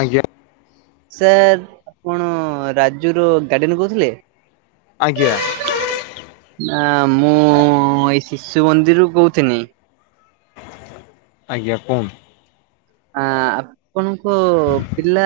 ଆଜ୍ଞା ସାର୍ କଣ ରାଜୁ ର ଗାର୍ଡିଆନ କହୁଥିଲେ? ଆଜ୍ଞା ନା ମୁଁ ଏଇ ଶିଶୁ ମନ୍ଦିରରୁୁ କହୁଥିଲି। ଆଜ୍ଞା କୁହନ୍ତୂ ଆ ଆପଣଙ୍କ ପିଲା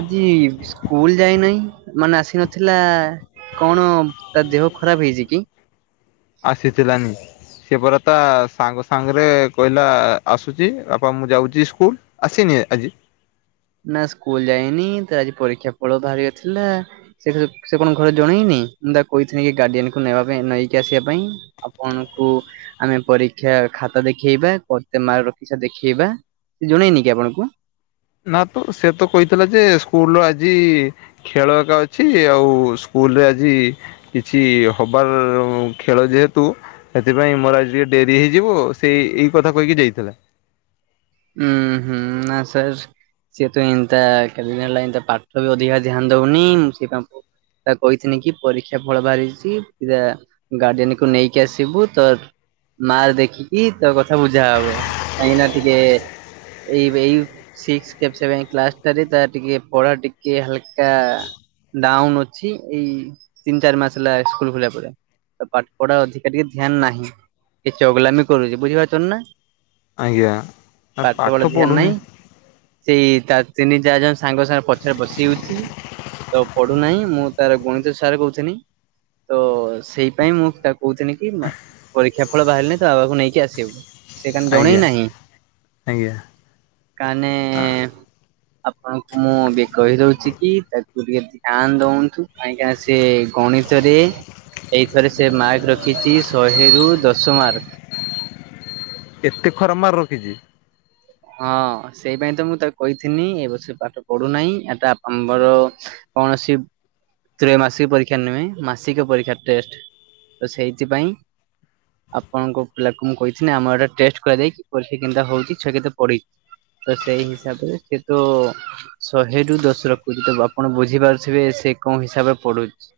ଆଜି ସ୍କୁଲ ଯାଇନାହିଁ ମାନେ ଆସି ନଥିଲା। କଣ ତା ଦେହ ଖରାପ ହେଇଛି କି? ଆସିଥିଲାନି? ସେପରା ତା ସାଙ୍ଗ ସାଙ୍ଗରେ କହିଲା ଆସୁଛି ବାପା ମୁଁ ଯାଉଛି ସ୍କୁଲ। ଆସିନି ଆଜି? ନା ସ୍କୁଲ ଯାଇନି ତ ଆଜି ପରୀକ୍ଷା ଫଳ ବାହାରି ଵାର ଥିଲା। ସେ ସେ କଣ ଘରେ ଜଣେଇନି ମୁଁ ତାକୁ କହିଥିଲି କି ଗାର୍ଡିଆନକୁ ନେବା ପାଇଁ ନେଇକି ଆସିବା ପାଇଁ। ଆପଣଙ୍କୁ ଆମେ ପରୀକ୍ଷା ଖାତା ଦେଖେଇବା, କେତେ ମାର୍କ ରଖିଛ ଦେଖେଇବା। ସିଏ ଜଣେଇନି କି ଆପଣଙ୍କୁ? ନା ତ ସେ ତ କହିଥିଲା ଯେ ସ୍କୁଲରେ ଆଜି ଖେଳ ଏକା ଅଛି ଆଉ ସ୍କୁଲରେ ଆଜି କିଛି ହବାର ଖେଳ ଯେହେତୁ ସେଥିପାଇଁ ମୋର ଆଜି ଟିକେ ଡେରି ହେଇଯିବ ସେଇ ଏଇ କଥା କହିକି ଯାଇଥିଲା। ହୁଁ ହୁଁ ନା ସାର୍ ସିଏ ତ ଏଇନ୍ତା କେତେ ଦିନ ହେଲା ଏନ୍ତା ପାଠ ବି ଅଧିକା ଧ୍ୟାନ ଦଉନି ମୁଁ ସେଇଥିପାଇଁ ତାକୁ କହିଥିଲି କି ପରୀକ୍ଷା ଫଳ ବାହାରିଛି ପିଲା ଗାର୍ଡିଆନକୁ ନେଇକି ଆସିବୁ ତ ମାର୍କ ଦେଖିକି ତୋ କଥା ବୁଝାହବ କାହିଁକିନା ଟିକେ ଏଇ ଏଇ ସିକ୍ସ ସେଭେନ କ୍ଲାସ ଟାରେ ତାର ଟିକେ ପଢା ଟିକେ ହାଲକା ଡାଉନ ଅଛି, ଏଇ ତିନି ଚାରି ମାସ ହେଲା ସ୍କୁଲ ଖୋଲିବା ପରେ। ପାଠ ପଢା ଅଧିକା ଟିକେ ଧ୍ୟାନ ନାହିଁ ଚଗଲାମି କରୁଛି ବୁଝିପାରୁଛନ୍ତି ନା? ଆଜ୍ଞା ଆଉ ପାଠ ପାଠପଢା ଧ୍ୟାନ ପଢୁନି ନାହିଁ ସେଇ ତା ତିନି ଚାରି ଜଣ ସାଙ୍ଗ ସାଙ୍ଗରେ ପଛରେ ବସିଯାଉଛି ତ ପଢୁନାହିଁ ମୁଁ ତାର ଗଣିତ ସାର କହୁଥିନୀ ତ ସେଇପାଇଁ ମୁଁ ତାକୁ କହୁଥିଲି କି ପରୀକ୍ଷା ଫଳ ବାହାରିଲେ ତୋ ବାବାକୁ ନେଇକି ଆସିିବୁ। ଆଜ୍ଞା ଆଜ୍ଞା କାନେ [inaudible] ଆପଣଙ୍କୁ ମୁଁ ବି କହି ଦଉଛି କି ତାକୁ ଟିକେ ଧ୍ୟାନ ଦନ୍ତୁ କାହିଁକି ନା ସେ ଗଣିତରେ ଏଇଥରେ ସେ ମାର୍କ ରଖିଛି ଶହେରୁ ଦଶ ମାର୍କ। ଏତେ ଖରାପ ମାର୍କ ରଖିଛି। ହଁ ସେଇପାଇ ତ ମୁଁ ତାକୁ କହିଥିନି ଏ ବର୍ଷ ସେ ପାଠ ପଢୁନାହିଁ ଏଟା ଆମର କୌଣସି ତ୍ରୟ ମାସିକ ପରୀକ୍ଷା ନୁହେଁ ମାସିକ ପରୀକ୍ଷା ଟେଷ୍ଟ ତ ସେଇଥିପାଇଁ ଆପଣଙ୍କ ପିଲାକୁ ମୁଁ କହିଥିଲି ଆମର ଏଟା ଟେଷ୍ଟ କରାଇକି ପରକ୍ଷା କେନ୍ତା ହଉଛି ଛୁଆ କେତେ ପଢେ ତ ସେଇ ହିସାବରେ ସେ ତ ଶହେରୁୁ ଦଶ ରଖୁଛି ତ ଆପଣ ବୁଝିପାରୁଥିବେ ସେ କଉଁ ହିସାବରେ ପଢ଼ୁଛି।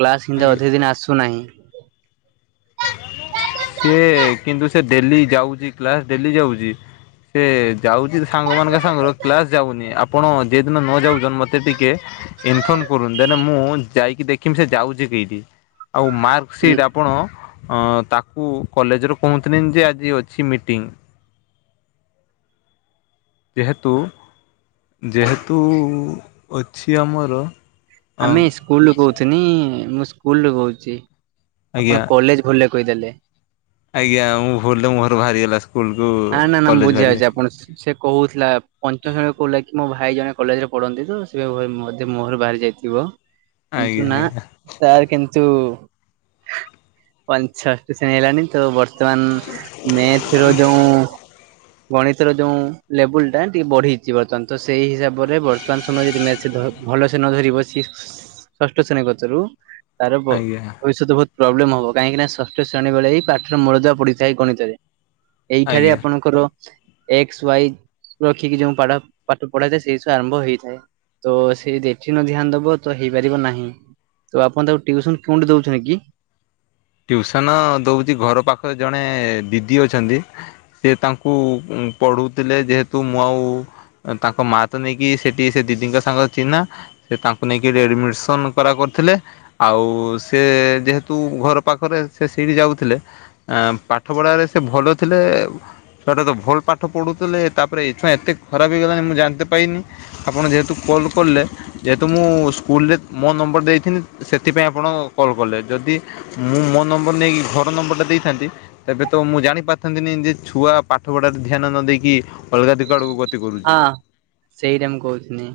କ୍ଲାସ ଆଜ୍ଞା। ହିନ୍ଦା ଅଧେ ଦିନ ଆସୁନାହିଁ। ସି କିନ୍ତୁ ସେ ଡେଲି ଯାଉଛି କ୍ଲାସ ଡେଲି ଯାଉଛି। ସେ ଯାଉଛି ସାଙ୍ଗ ମାନଙ୍କ ସାଙ୍ଗରେ କ୍ଲାସ ଯାଉନି ଆପଣ ଆପଣ ଯେ ଏ ଦିନ ନ ଯାଉଛନ୍ତି ମୋତେ ଟିକେ ଇନଫର୍ମ କରୁନ ଦେନ ମୁଁ ଯାଇକି ଦେଖମି ସେ ଯାଉଛି କେଁଠି ଆଉ ମାର୍କ ସିଟ୍ ଆପଣ ଅ ତାକ କୁ କଲେଜ ରୁ କୁହଁଥିନି ଯେ ଆଜି ଅଛି ମିଟିଙ୍ଗ। ଯେହେତୁ ଯେହେତୁ ଅଛି ଆମର ଅଁ ଆମେ ସ୍କୁଲୁ କହୁଥିଲ ମୁଁ ସ୍କୁଲ ରୁ କୋହୁଛି ଆଜ୍ଞା। ଆପଣ କଲେଜ ଭୁଲ କହିଦେଲେ। ଆଜ୍ଞା ମୁଁ ଭୁଲରେ ମୁଁହରୁ ବାହାରିଗଲା ସ୍କୁଲକୁୁ ନା ନା ନା ମୁଁ କଲେଜ ବୁଝିଯାଉଛି ବାହାରିଗଲା। ଆପଣ ସେ କହୁଥିଲା ପଞ୍ଚମ ଶ୍ରେଣୀରେ କହୁଥିଲା କି ମୋ ଭାଇ ଜଣେ କଲେଜରେ ପଢନ୍ତି ତ ସେ ଭାବେ ମ ଯେ ମୋର ଭାଇ ଯାଇଥିବ କିନ୍ତୁ ଆଜ୍ଞା ନା। ତାର କିନ୍ତୁ ପଞ୍ଚଷ ଶେଣୀ ହେଲାଣି ତ ବର୍ଷ ବର୍ତ୍ତମାନ ମେଥ୍ ର ଯୋଉ ଗଣିତର ଯୋଉ ଲେବୁଲ ଟା ଟିକେ ବଢିଛି ବର୍ତ୍ତମାନ ତ ସେଇ ହିସାବରେ ବର୍ତ୍ତମାନ ସମୟ ରେ [unintelligible] ଭଲସେ ନ ଧରି ବସି ଷଷ୍ଠ ଶ୍ରେଣୀ କତିରୁ ତାର ଆଜ୍ଞା ଭ ଆଜ୍ଞା ଭବଷ୍ୟତ ପ୍ରୋବ୍ଲେମ୍ ହେବ କାହିଁକି ନା ଷଷ୍ଠ ଶ୍ରେଣୀେ ବେଳେ ହି ପାଠର ମୂଳଦୁଆ ପଡ଼ିଥାଏ ଗିତରେ। ଏଇଠାରେ ଆଜ୍ଞା। ଆପଣଙ୍କର ଏକ୍ସ ୱାଇ ରଖିକି ଯୋଉ ପାଡ ପାଠ ପଢାଯାଏ ସେଇସବୁ ଆରମ୍ଭ ହେଇଥାଏ। ତୋ ସେ ଯଦି ଏଠି ନ ଧ୍ୟାନ ଦବ ତ ହେଇପାରିବ ନାହିଁ। ତ ଆପଣ ତାକୁ ଟିଉସନ କେଉଁଠି ଦେଉଛନ୍ତି କି? ଟ୍ୟୁସନ ଦଉଛି ଘର ପାଖରେ ଜଣେ ଦିଦି ଅଛନ୍ତି ସେ ତାଙ୍କୁ ଉଁ ପଢ଼ୁଥିଲେ ଯେହେତୁ ମୁଁ ଆଉ ତାଙ୍କ ମା ତ ନେଇକି ସେଠି ସେ ଦିଦିଙ୍କ ସାଙ୍ଗରେ ଚିହ୍ନା ସେ ତାଙ୍କୁ ନେଇକି ରେଡ଼ମିସନ କରା କରିଥିଲେ ଆଉ ସେ ଯେହେତୁ ଘର ପାଖରେ ସେ ସେଇଠି ଯାଉଥିଲେ ଆଁ ପାଠ ପଢ଼ାରେ ସେ ଭଲ ଥିଲେ ଛୁଆଟା ତ ଭଲ ପାଠ ପଢ଼ୁଥିଲେ ତାପରେ ଏଇ ଛୁଆଁ ଏତେ ଖରାପ ହେଇଗଲାଣି ମୁଁ ଜାଣିିତେ ପାଇନି ଆପଣ ଯେହେତୁ କଲ୍ କଲେ ଯେହେତୁ ମୁଁ ସ୍କୁଲରେ ମୋ ନମ୍ବର ଦେଇଥିନି ସେଥିପାଇଁ ଆପଣ କଲ୍ କଲେ ଯଦି ମୁଁ ମୋ ନମ୍ବର ନେଇକି ଘର ନମ୍ବରଟା ଦେଇଥାନ୍ତି ତେବେ ତ ମୁଁ ଜାଣି ପାରଥାନ୍ତିନି ଯେ ଛୁଆ ପାଠ ପଢାରେ ଧ୍ୟାନ ନ ଦେଇେଇକି ଅଲଗା ଦିକା ଆଡ଼କୁ ଗ ହଁ ସେଇଟା ମୁଁ କହୁିଥିନି।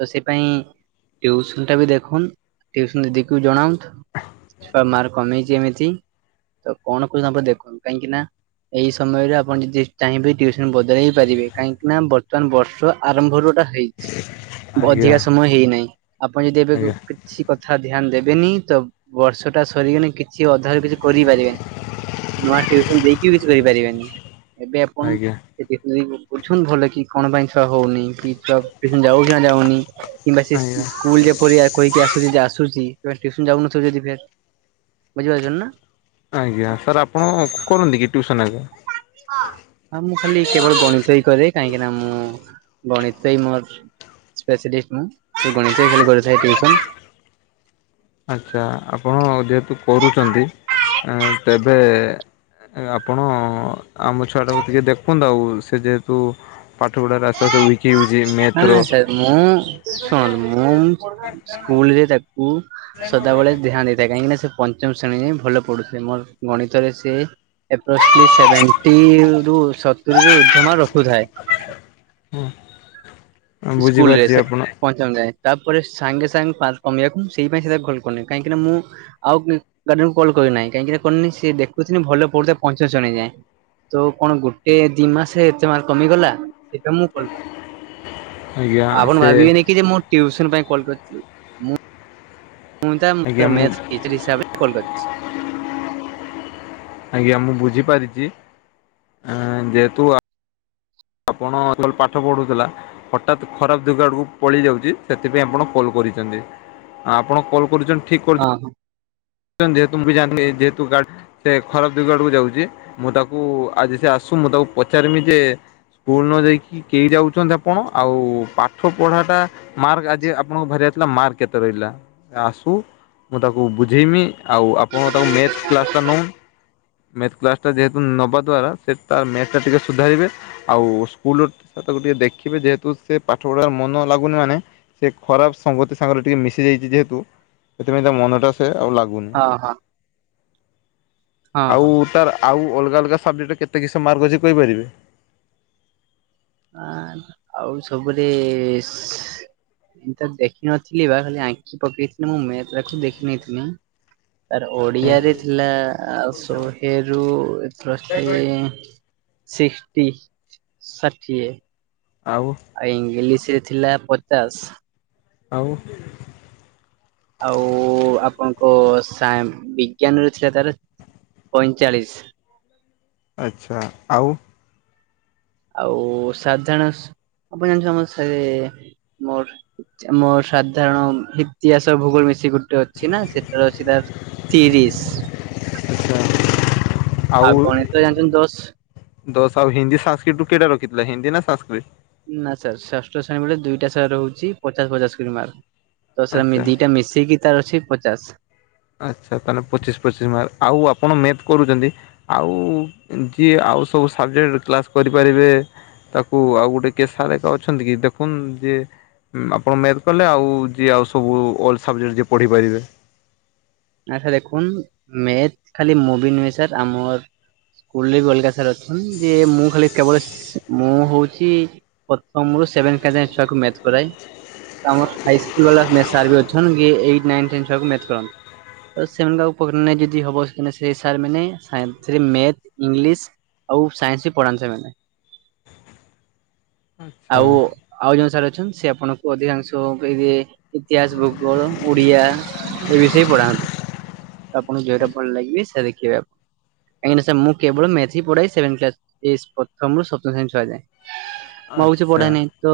ତ ସେ ପାଇଁ ଟିଉସନ ଟା ବି ଦେଖନ୍ତୁ ଟିଉସନ ଦିଦିକୁ ଜଣାଉନ ଛୁଆ ମାର୍କ କମେଇଛିି ଏମିତି ତ କଣ କଣଖିଭାବେ ଦେଖନ୍ତୁ କାହିଁକି ନା ଏଇ ସମୟରେ ଆପଣ ଯଦି ଚାହିଁବେ ଟିଉ ସନ ବଦଳେଇ ପାରିବେ କାହିଁକି ନା ବର୍ତ୍ତମାନ ବର୍ଷ ଆରମ୍ଭରୁ ଏଟା ହେଇଚି ଆଜ୍ଞା ଭଜିକା ସମୟ ହେଇନାହିଁ। ଆପଣ ଯଦି ଏବେ ଆଜ୍ଞା କିଛି କଥା ଧ୍ୟାନ ଦେବେନି ତ ବର୍ଷ ଟା ସରିକନି କିଛି ଅଧାରୁ କିଛି କରିପାରିବେନି ନୂଆ ଟ୍ୟୁସନ ଦେଇକି ବି କିଛି କରିପାରିବେନି। ଏବେ ଆପଣ ଆଜ୍ଞା ସେ ଟିକ୍ ନିକ୍ ବୁଝନ୍ତୁ ଭଲ କି କଣ ପାଇଁ ଛୁଆ ହଉନେଇଁ କି? ଛୁଆ ଟିଉସନ୍ ଯାଉଚି ନା ଯାଉନି କିମ୍ବା ସେ ଆଜ୍ଞା ସ୍କୁଲ ଯେପରି ଆ କହିକି ଆସୁଛି ଯଦି ଆସୁଛି ବାସ୍ ଟିଉସନ ଯାଉନଥିବ ଯଦି ଫେର ବୁଝିପାରୁଛନ୍ତି ନାଁ। ଆଜ୍ଞା ସାର୍ ଆପଣ କରନ୍ତି କି ଟ୍ୟୁସନ୍ ଆଜ୍ଞା? ହଁ ମୁଁ ଖାଲି କେବଳ ଗଣିତ ହିଁ କରେ କାହିଁକି ନା ମୁଁ ଗଣିତ ହିଁ ମୋର ସ୍ପେସିଡିଟ୍ସ ମୁଁ ଗଣିତ ହିଁ ଖାଲି କରିଥାଏ ଟିଉସନ୍। ଆଚ୍ଛା ଆପଣ ଯେହେତୁ କରୁଛନ୍ତି ଆଁ ତେବେ ଆପଣ ଆମ ଛୁଆଟାକୁ ଟିକେ ଦେଖନ୍ତୁ। ଆଉ ସ ସେ ଯେହେତୁ ପାଠପଢ଼ା ରେ ଆସ୍ତେ ଆସ୍ତେ ଉଇକ୍ ହେଉଛି ମେଥ୍ ନା ର ସାର୍ ମୁଁ ଶୁଣନ୍ତୁ ମୁଁ ସ୍କୁଲରେ ତାକୁ ସଦାବେଳେ ଧ୍ୟାନ ଦେଇଥାଏ କାହିଁକି ନା ସେ ପଞ୍ଚମ ଶ୍ରେଣୀରେ ଭଲ ପଡୁଚି ମୋର ଗଣିତରେ ସେ ପ ସେଭେଣ୍ଟି ରୁ ସତୁରି ରୁ ଉର୍ଦ୍ଧମା ରଖୁଥାଏ [unintelligible] ହଁ ସ୍କୁଲ ରେ ସେ ପ ଏ ତାପରେ ସାଙ୍ଗେ ସାଙ୍ଗେ ପାଞ୍ଚ କମିବାକୁ ସେଇ ପାଇଁ ସେ କଲ୍ କରୁନି କାହିଁକିନା ମୁଁ ଆଉ [unintelligible] କଲ କରି ନାହିଁ କାହିଁକିନା କରିନି ସ ସେ ଦେଖୁଚି ଭଲ ପଢୁଥାଏ ପଞ୍ଚମ ଶ୍ରେଣୀ ଯାଏଁ ତ କଣ ଗୋଟେ ଦି ମାସେ ଏତେ ମାର୍କ କମିଗଲା ସେଇଟା ମୁଁ କଲ୍ କଲିି ଆଜ୍ଞା ଆପଣ ସେ ଭାବିବେନି କି ଯେ ମୁଁ ଟ୍ୟୁଉସନ ପାଇଁ କଲ୍ କରିଛି ମୁଁ ତା ଆଜ୍ଞା ମୁଁ [unintelligible] ଟିଚର ହିସାବରେ କଲ୍ କରିଚି ଆଜ୍ଞା ମୁଁ ବୁଝିପାରିଛି ଯେହେତୁ ଆପଣ ଏତେବେଳ ପାଠ ପଢୁଥିଲା ହଠାତ୍ ଖରାପ ଦୁଗ ଆଡ଼କୁ ପଳେଇଯାଉଛି ସେଥିପାଇଁ ଆପଣ କଲ୍ କରିଛନ୍ତି ଆପଣ କଲ୍ କରିଛନ୍ତି ଠିକ୍ ହଁ ହଁ ଯେହତୁ ମୁଁ ବି ଜାଣିନି ଯେତୁ ଗାଡ ସେ ଖରାପ ଦିଗ ଆଡକୁ ଯାଉଛି ମୁଁ ତାକୁ ଆଜି ସେ ଆସୁ ମୁଁ ତାକୁ ପଚାର୍ମି ଯେ ସ୍କୁଲ ନ ଯାଇକି କେହି ଯାଉଛନ୍ତି ଆପଣ ଆଉ ପାଠ ପଢ଼ାଟା ମାର୍କ ଆଜି ଆପଣଙ୍କୁ ବାହାରିଆଇଥିଲା ମାର୍କ କେତେ ରହିଲା ଆସୁ ମୁଁ ତାକୁ ବୁ ଝେଇମି ଆଉ ଆପଣଙ୍କ ତାକୁ ମ୍ୟାଥ୍ କ୍ଲାସ୍ଟା ନଉ ମ୍ୟାଥ୍ କ୍ଲାସଟା ଯେହେତୁ ନେବା ଦ୍ୱାରା ସେ ତ ମ୍ୟାଥ୍ ଟା ଟିକେ ସୁଧାରିବେ ଆଉ ସ୍କୁଲ ଟିକେ ଦେଖିବେ ଯେହେତୁ ସେ ପାଠ ପଢାର ମନ ଲାଗୁନି ମାନେ ସେ ଖରାପ ସଙ୍ଗତି ସାଙ୍ଗରେ ଟିକେ ମିଶି ଯାଇଛି ଯେହେତୁ ସେଥିପାଇଁ ତା ମନଟା ତାଉ ଲାଗୁନି ହଁ ହଁ ହଁ ଆଉ ତାର ଆଉ ଅଲଗା ଅଲଗା ସବଜେକ୍ଟରେ କେତେ କିସ ମାର୍କ ଅଛି କହିପାରିବେ ଆ ଆଉ ସବୁରେ ଏ ତ ଦେଖିନଥିଲି ବା ଖାଲି ଆଂଖି ପକେଇଥିଲି ମୁଁ ମେଥ୍ ଟା କୁ ଦେଖିନଥିଲି ତାର ହୁଁ ଓଡିଆରେ ଥିଲା ସହେରୁ ଅଫ୍ରେକ୍ସି ସିକ୍ସଟି ଷାଠିଏ ଆଉ ଆଉ ଇଂଲିଶ ରେ ଥିଲା ପଚାଶ୍ ଆଉ ଆଉ ଆପଣଙ୍କ ସାଇନ୍ ବିଜ୍ଞାନ ର ଥିଲା ତାର ପଇଁଚାଳିଶ ଆଚ୍ଛା ଆଉ ଆଉ ସାଧାରଣ ଆପଣ [unintelligible] ଆମର ମୋର ମ ସାଧାରଣ ଇତିହାସ ଭୂଗୋଳ ମିଶି ଗୋଟେ ଅଛି ନା ସେଟାର ଅଛି ତାର ତିରିଶ୍ ଆଚ୍ଛା ଆଉ ଗଣିତ ଜାଣିଛନ୍ତି ଦଶ ଦଶ ଆଉ ହିନ୍ଦୀ ସଂସ୍କିଟ୍ କେତେ ରଖିଥିଲା ହିନ୍ଦୀ ନା ସଂସ୍କୃତ ନା ସାର୍ ଷଷ୍ଠ ଶ୍ରେଣୀ ବେଳେ ଦୁଇଟା ସାର୍ ରହୁଛି ପଚାଶ ପଚାଶ କରି ମାର୍କ ତ ସେମି ଆଚ୍ଛା ସେଟା ଦିଟା ମିଶେଇିକି ତାର ଅଛି ପଚାଶ ଆଚ୍ଛା ତାହେଲେ ପଚିଶ୍ ପଚିଶ୍ ମାର୍କ ଆଉ ଆପଣ ମେଥ୍ କରୁଛନ୍ତି ଆଉ ଯିଏ ଆଉ ସବୁ ସବଜେକ୍ଟ କ୍ଲାସ୍ କରିପାରିବେ ତାକୁ ଆଉ ଗୋଟେ କେ ସାର୍ ଏକା ଅଛନ୍ତି କି ଦେଖୁନ୍ ଯେ ଆପଣ ମେଲ କଲେ ଆଉ ଯିଏ ଆଉ ସବୁ ଅଲ ସବଜେକ୍ଟ ଯିଏ ପଢ଼ିପାରିବେ। ଆ ସାର୍ ଦେଖନ ମେଥ ଖାଲି ମୁଁ ବି ନୁହେଁ ସାର୍ ଆମର ସ୍କୁଲରେ ବି ଅଲଗା ସାର୍ ଅଛନ୍ତି। [unintelligible] ମୁଁ ଖାଲି କେବଳ ମୁଁ ହଉଛି ପ୍ରଥମରୁ ସେଭେନ୍ କ୍ଲାସ ଛୁଆକୁ ମେଥ କରାଏ। ଆମର ହାଇସ୍କୁଲ ବାଲା ସାର୍ ବି ଅଛନ୍ତି କି ଏଇଟ ନାଇନ୍ ଟେନ୍ ଛୁଆକୁ ମେଥ କରନ୍ତି। ତ ସେମାନଙ୍କ ଉପକାର ଯଦି ହବ ସେ ସେ ସାର୍ ମାନେ ସାଇନ୍ସ, ମେଥ, ଇଂଲିଶ ଆଉ ସାଇନ୍ସ ବି ପଢାନ୍ତି ସେମାନେ। [inaudible] ଆଚ୍ଛା ଆଉ ଆଉ ଯୋଉ ସାର୍ ଅଛନ୍ତି ସେ ଆପଣଙ୍କୁ ଅଧିକାଂଶ କହିବେ ଇତିହାସ, ଭୂଗୋଳ, ଓଡିଆ ଏ ବିଷୟରେ ପଢାନ୍ତି। ତ ଆପଣଙ୍କୁ ଜଉଟା ଭଲ ଲାଗିବ ସେ ଦେଖିବେ ଆପଣ। କାହିଁକି ନା ସାର୍ ମୁଁ କେବଳ ମେଥ ହିଁ ପଢାଏ ସେଭନ କ୍ଲାସ, ପ୍ରଥମରୁ ସପ୍ତମ ଶ୍ରେଣୀ ଛୁଆ ଯାଏ। [unintelligible] ମୁଁ ଆଉ କିଛି ପଢେନହି ତ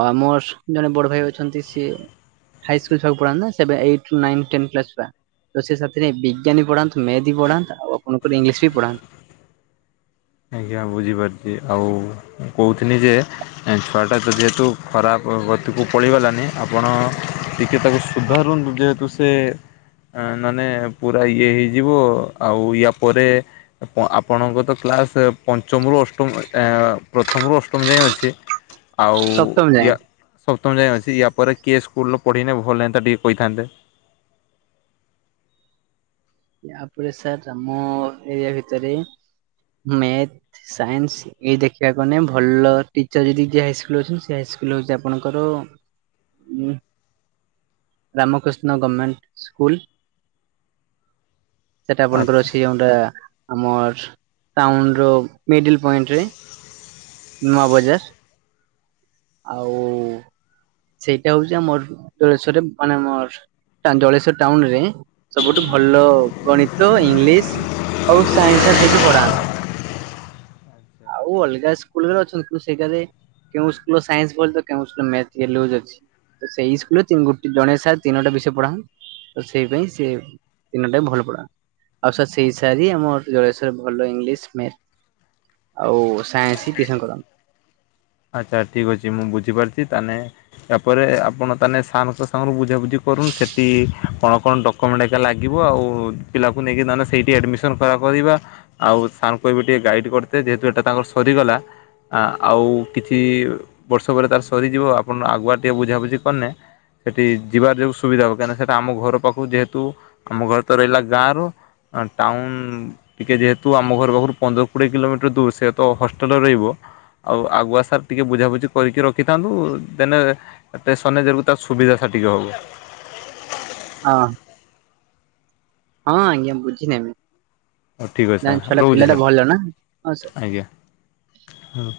ଆମର ଜଣେ ବଡ ଭାଇ ଅଛନ୍ତି ସିଏ ହାଇସ୍କୁଲ ଛୁଆଙ୍କୁ ପଢାନ୍ତି ନା ଏଇଟ ନାଇନ୍ ଟେନ୍ କ୍ଲାସ ଛୁଆ। ତ ସେଥିରେ ବିଜ୍ଞାନ ପଢାନ୍ତି ମେଥ୍ ପଢାନ୍ତି ଆଉ ଆପଣଙ୍କର ଇଂଲିଶ ବି ପଢାନ୍ତି। ଆଜ୍ଞା ବୁଝିପାରୁଛି ଆଉ କହୁିଥିନି ଯେ ଛୁଆଟା ଯେହେତୁ ଖରାପ ଗତିକୁ ପଳେଇଗଲାନି ଆପଣ ଟିକେ ତାକୁ ସୁଧାରନ୍ତୁ ଯେହେତୁ ସେ ସେ ମାନେ ପୁରା ଇଏ ହେଇଯିବ ଆଉ ୟା ପରେ ଆପଣ ଆପଣଙ୍କ ତ କ୍ଲାସ ପଞ୍ଚମରୁ ଅଷ୍ଟମ ଯାଏ ପ୍ରଥମରୁ ଅଷ୍ଟମ ଯାଏ ଅଛି ଆଉ ସପ୍ତମ ଯାଏଁ ୟା ସପ୍ତମଯାଏ ଅଛି ତାପରେ କେ ସ୍କୁଲର ପଢ଼ିଲେ ଭଲ ହେଥାନ୍ତା ଟିକିଏ କହିଥାନ୍ତେ? ୟାପରେ ସାର୍ ଆମ ଏରିଆ ଭିତରେ ମ୍ୟାଥ ସାଇନ୍ସ ଏଇ ଦେଖିବାକୁହେନେ ଭଲ ଟିଚର ଯଦି ଯିଏ ହାଇସ୍କୁଲରେ ଅଛନ୍ତି ସେ ହାଇସ୍କୁଲ ହଉଛି ଆପଣଙ୍କର ହୁଁ, ରାମକୃଷ୍ଣ ଗଭର୍ଣମେଣ୍ଟ ସ୍କୁଲ ସେଟା ଆପଣଙ୍କର ଆଚ୍ଛା ଅଛି ଯୋଉଟା ଆମର ଟାଉନର ମିଡିଲ ପଏଣ୍ଟରେ ନୂଆବଜାର ଆଉ ସେଇଟା ହଉଛି ଆମର ଜଳେଶ୍ୱର ମାନେ ଆମର ଜଳେଶ୍ଵର ଟାଉନରେ ସବୁଠୁ ଭଲ ଗଣିତ ଇଂଲିଶ ସାଇନ୍ସଟା ସେଇଠି ପଢାନ୍ତ୍ ଆଉ ଅଲଗା ସ୍ଲଲରେ ଅଛନ୍ତି କିନ୍ତୁ ସେଇଗୁରାରେ କେଉଁ ସ୍କୁଲ ସାଇନ୍ସ ଭଲ ତ କେଉଁ ସ୍କୁଲର ମେଥ ଲୁଜ ଅଛି। ସେଇ ସ୍କୁଲରେ ଗୋଟେ ଜଣେ ସାର୍ ତିନୋଟି ବିଷୟ ପଢ଼ାନ୍ତି ତ ସେଇପାଇ ସେ ଦିନଟା ଭଲ ପଢ଼ା ଆଉ ସ ସେଇ ସାରି ଆମର ଜଳେସ୍ଵର ଭଲ ଇଂଲିଶ ମେଥ ଆଉ ସାଇନ୍ସ ଟିଉସନ କରନ୍ତି। ଆଚ୍ଛା ଠିକ୍ ଅଛି ମୁଁ ବୁଝିପାରୁଛି ତାହେଲେ ଏହାପରେ ଆପଣ ତାହେଲେ ସାରଙ୍କ ସହ ବୁଝାବୁଝି କରୁନ ସେଠି କଣ କଣ ଡକୁ ଡକ୍ୟୁମେଣ୍ଟ ଏକା ଲାଗିବ ଆଉ ପିଲାକୁ ନେଇକି ନହେଲେ ସେଇଠି ଆଡ଼ମିସନ୍ କରାକରିବା। ଆଉ ସାରଙ୍କୁ କହିବ ଟିକେ ଗାଇଡ଼ କରିବେ ଯେହେତୁ ଏଇଟା ତାଙ୍କର ସରିଗଲା ଆଉ କିଛି ବର୍ଷ ପରେ ତାର ସରିଯିବ ଆପଣ ଆଗୁଆ ଟିକଏ ବୁଝାବୁଝି କରିନେ ସେଠି ଯିବାର ଯୋଗଁ ସୁବିଧା ହବ କାହିଁକିନା ସେଇଟା ଆମ ଘର ପାଖକୁ ଯେହେତୁ ଆମ ଘରେ ତ ରହିଲା ଗାଁରେ ଟାଉନ୍ ଟିକେ ଯେହେତୁ ଆମ ଘର ପାଖରୁ ପନ୍ଦର କୋଡ଼ିଏ କିଲୋମିଟର ଦୂର ସେ ତ ହଷ୍ଟେଲରେ ରହିବ ଆଉ ଆଗୁଆ ସାର୍ ସାର୍ ଟିକେ ବୁଝାବୁଝି କରିକି ରଖିଥାନ୍ତୁ ଦେନ ଟେସନରେ ଯକୁ ତ ସୁବିଧା ସାର୍ ଟିକେ ହବ। [unintelligible] ହଁ ଆଜ୍ଞା ବୁଝି ନେବି ହଉ ଠିକ୍ ଅଛି ସାର୍ [unintelligible] ଛୁଆଟା ରହୁଛି ପିଲା ଟା ଭଲ ନା ହଁ ସାର। ହଁ।